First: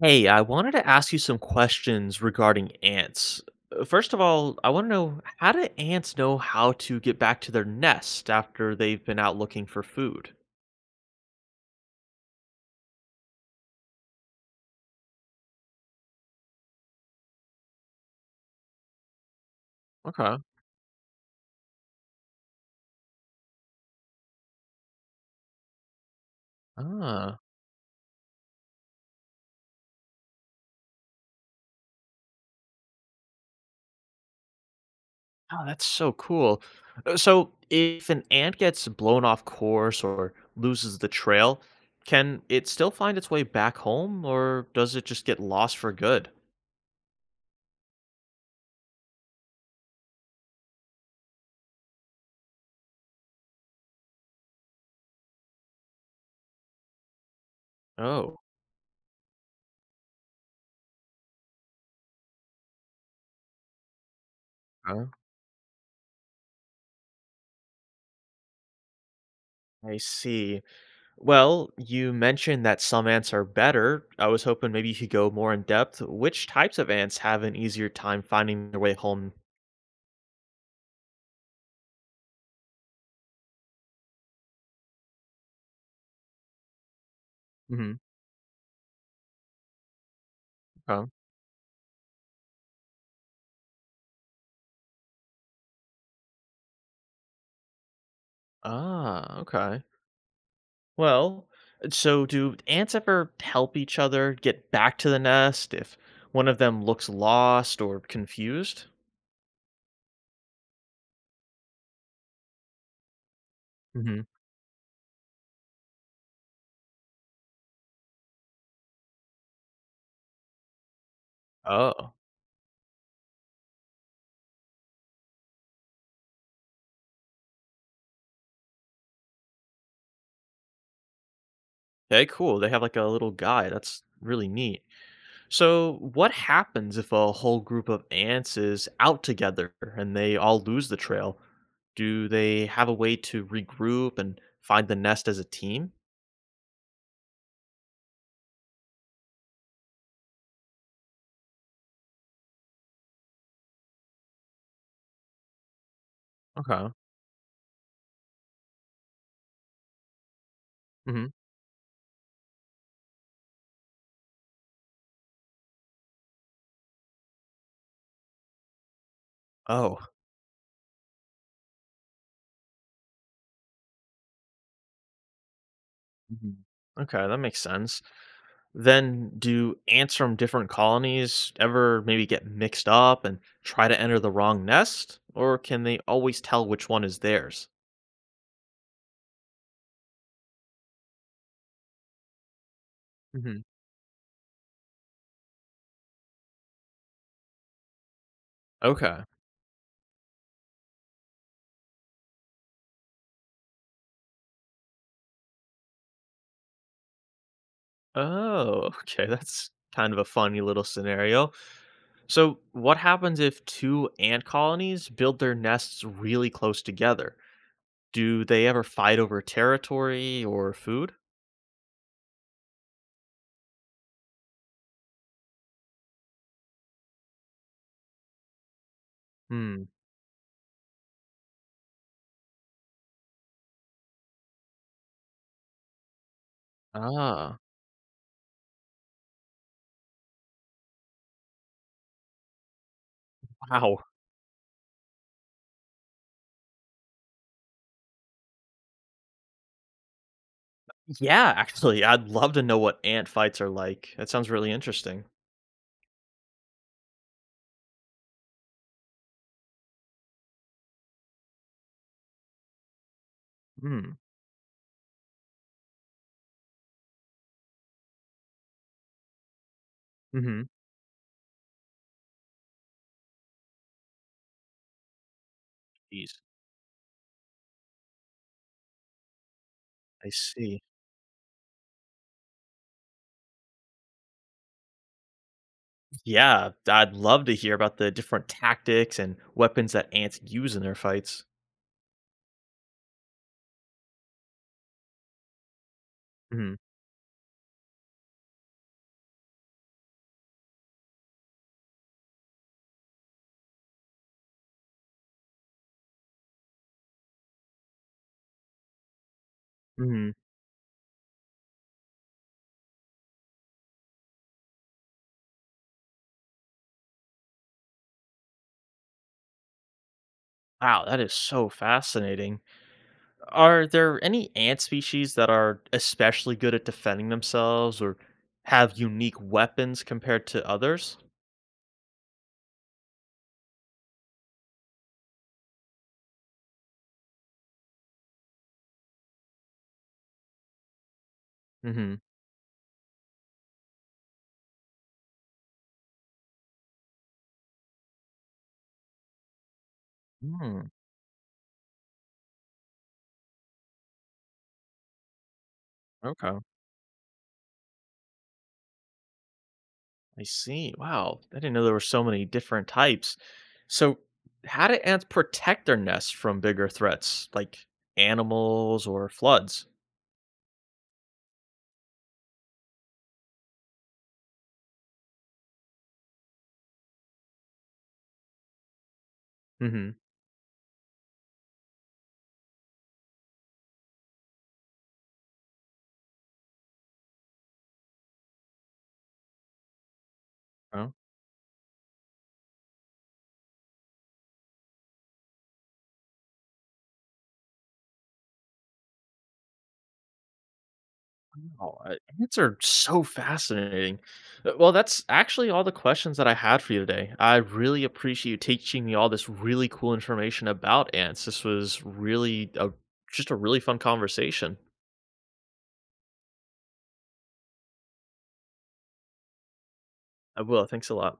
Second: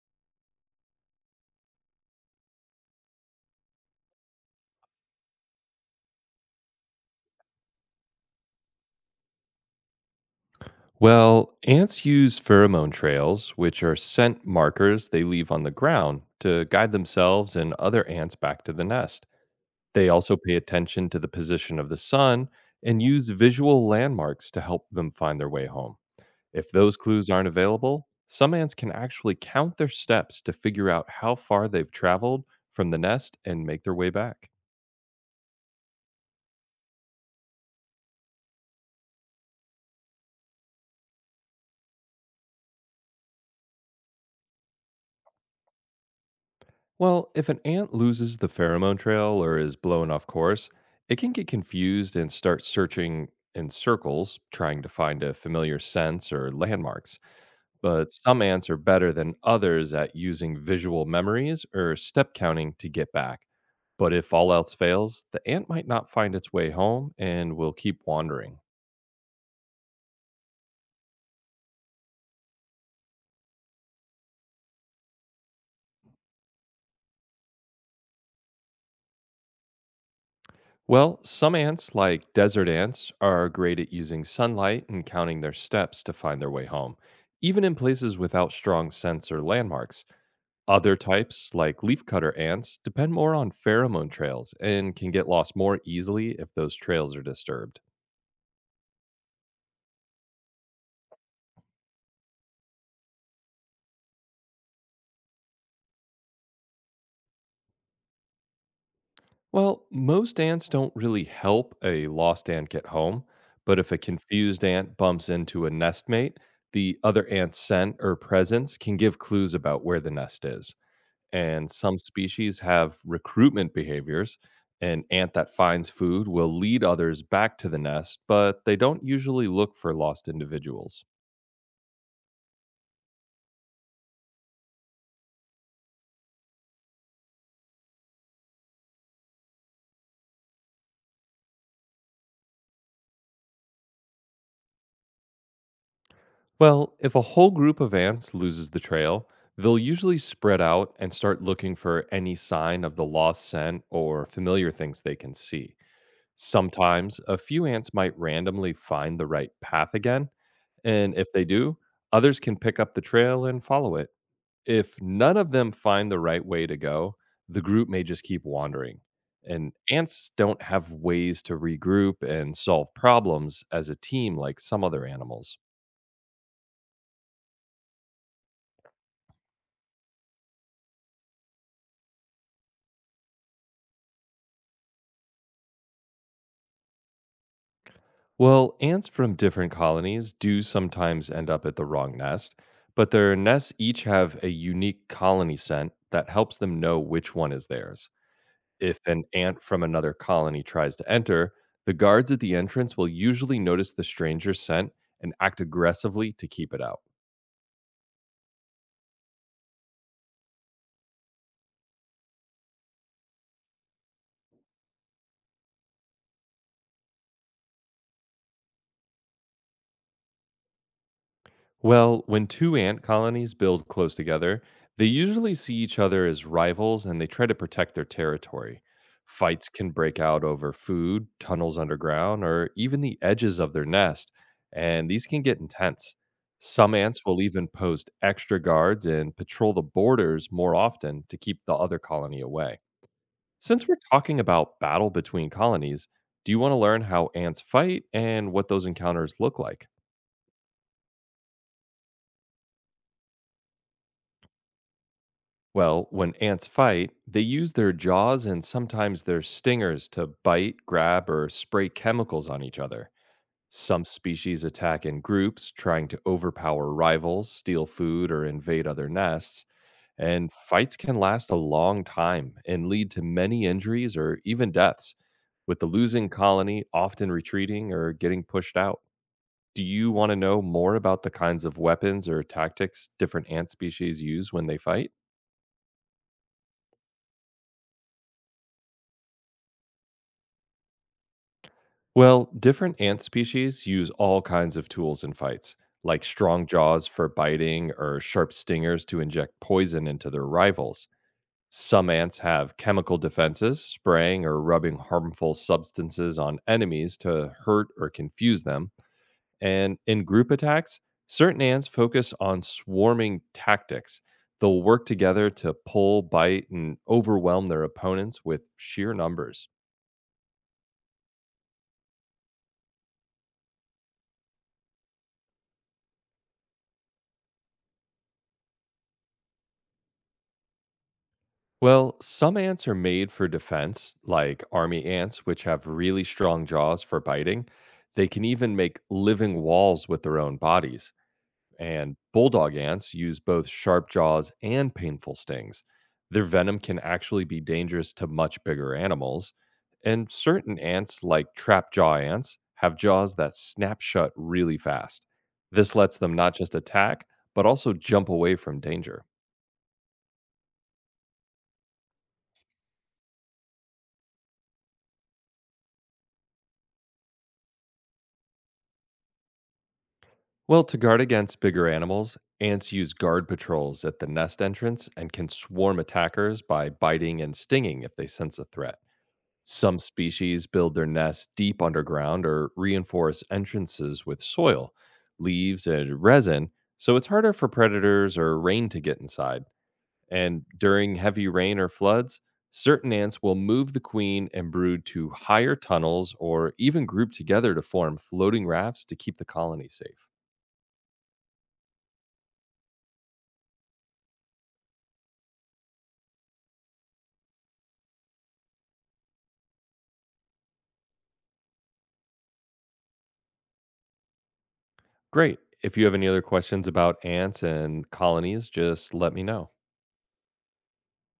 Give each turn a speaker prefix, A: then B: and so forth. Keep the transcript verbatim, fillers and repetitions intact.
A: Hey, I wanted to ask you some questions regarding ants. Uh, First of all, I want to know, how do ants know how to get back to their nest after they've been out looking for food?
B: Well, ants use pheromone trails, which are scent markers they leave on the ground to guide themselves and other ants back to the nest. They also
A: Okay.
B: pay attention to the position of the sun and use visual landmarks to help them find their way home. If those clues
A: Ah,
B: aren't available, some ants can actually count their steps to figure out how far they've traveled from the nest and make their way back.
A: oh, that's so cool. Uh, So, if an ant gets blown off course or loses the trail, can it still find its way back home, or does it just get lost for good?
B: Well, if an ant loses the pheromone trail or is blown off course, it can get confused and start searching in circles, trying to find a familiar sense or landmarks. But
A: Oh,
B: some ants are better than others at using visual memories or step counting to get back. But if all else
A: huh?
B: fails, the ant might not find its way home and will keep wandering.
A: I see. Well, you mentioned that some ants are better. I was hoping maybe you could go more in depth. Which types of ants have an easier time finding their way home?
B: Well, some ants, like desert ants, are great at using sunlight and counting their steps to find their way home, even in
A: Hmm.
B: places without strong scents or landmarks. Other
A: Oh.
B: types, like leafcutter ants, depend more on pheromone trails and can get lost more easily if those trails are disturbed.
A: Ah, okay. Well, so, do ants ever help each other get back to the nest if one of them looks lost or confused?
B: Well, most ants don't really help a lost ant get home, but if a
A: Hmm.
B: confused ant bumps into a nestmate, the other ant's scent or presence can give clues about where the nest is. And some
A: Oh.
B: species have recruitment behaviors. An ant that finds food will lead others back to the nest, but they don't usually look for lost individuals.
A: Okay, cool. They have like a little guide. That's really neat. So, what happens if a whole group of ants is out together and they all lose the trail? Do they have a way to regroup and find the nest as a team?
B: Well, if a whole group of ants loses the trail, they'll usually spread out and start looking for any sign of the lost scent or familiar things they can see.
A: Okay.
B: Sometimes a few ants might randomly find the right path again, and
A: Hmm.
B: if they do, others can pick up the trail and follow it. If none of them find the right way to go, the group may just keep wandering. And
A: Oh.
B: ants don't have ways to regroup and solve problems as a team like some other animals.
A: Mhm. Okay. That makes sense. Then, do ants from different colonies ever maybe get mixed up and try to enter the wrong nest? Or can they always tell which one is theirs?
B: Well, ants from different colonies do sometimes end up at the wrong nest, but their
A: Hmm.
B: nests each have a unique colony scent that helps them know which one is theirs. If an
A: Okay.
B: ant from another colony tries to enter, the guards at the entrance will usually notice the stranger's scent and act aggressively to keep it out.
A: Oh, okay. That's kind of a funny little scenario. So, what happens if two ant colonies build their nests really close together? Do they ever fight over territory or food?
B: Well, when two ant colonies build close together, they usually see each other as rivals and they try to protect their territory. Fights
A: Hmm.
B: can break out over food, tunnels underground, or even the edges of their nest, and these can get intense. Some ants will
A: Ah,
B: even post extra guards and patrol the borders more often to keep the other colony away. Since we're
A: wow.
B: talking about battle between colonies, do you want to learn how ants fight and what those encounters look like?
A: Yeah, actually, I'd love to know what ant fights are like. That sounds really interesting.
B: Well, when ants fight, they use their jaws and sometimes their stingers to bite, grab, or spray chemicals on each other. Some
A: Hmm.
B: species attack in groups, trying to overpower rivals, steal food, or invade other nests. And
A: Mm-hmm.
B: fights can last a long time and lead to many injuries or even deaths, with the losing
A: Jeez.
B: colony often retreating or getting pushed out. Do you want
A: I
B: to know
A: see.
B: more about the kinds of weapons or tactics different ant species use when they fight?
A: Yeah, I'd love to hear about the different tactics and weapons that ants use in their fights.
B: Well, different ant species use all kinds of tools in fights, like strong
A: Hmm.
B: jaws for biting or sharp stingers to inject poison into their rivals. Some ants have chemical defenses, spraying or rubbing harmful substances on enemies to hurt or confuse them. And in
A: Hmm.
B: group attacks, certain ants focus on swarming tactics. They'll work together to pull, bite, and overwhelm their opponents with sheer numbers.
A: Wow, that is so fascinating. Are there any ant species that are especially good at defending themselves or have unique weapons compared to others?
B: Well, some ants are made for defense, like army ants, which have really strong jaws for biting. They can even make living walls with their own bodies. And
A: Mm-hmm.
B: bulldog ants use both sharp jaws and painful stings. Their venom can actually be dangerous to much bigger animals. And certain
A: Hmm.
B: ants, like trap jaw ants, have jaws that snap shut really fast. This lets them not
A: Okay.
B: just attack, but also jump away from danger.
A: I see. Wow. I didn't know there were so many different types. So, how do ants protect their nests from bigger threats like animals or floods?
B: Well, to guard against bigger animals, ants use guard patrols at the nest entrance and can swarm attackers by biting and stinging if they sense a threat. Some
A: Mm-hmm.
B: species build their nests deep underground or reinforce entrances with soil, leaves, and resin, so it's harder for predators or rain to get inside. And during heavy rain or floods, certain ants will move the queen and brood to higher tunnels or even group together to form floating rafts to keep the colony safe.
A: Oh, uh, these are so fascinating. Uh, Well, that's actually all the questions that I had for you today. I really appreciate you teaching me all this really cool information about ants. This was really a, Just a really fun conversation.
B: Great. If you have any other questions about ants and colonies, just let me know.
A: I will. Thanks a lot.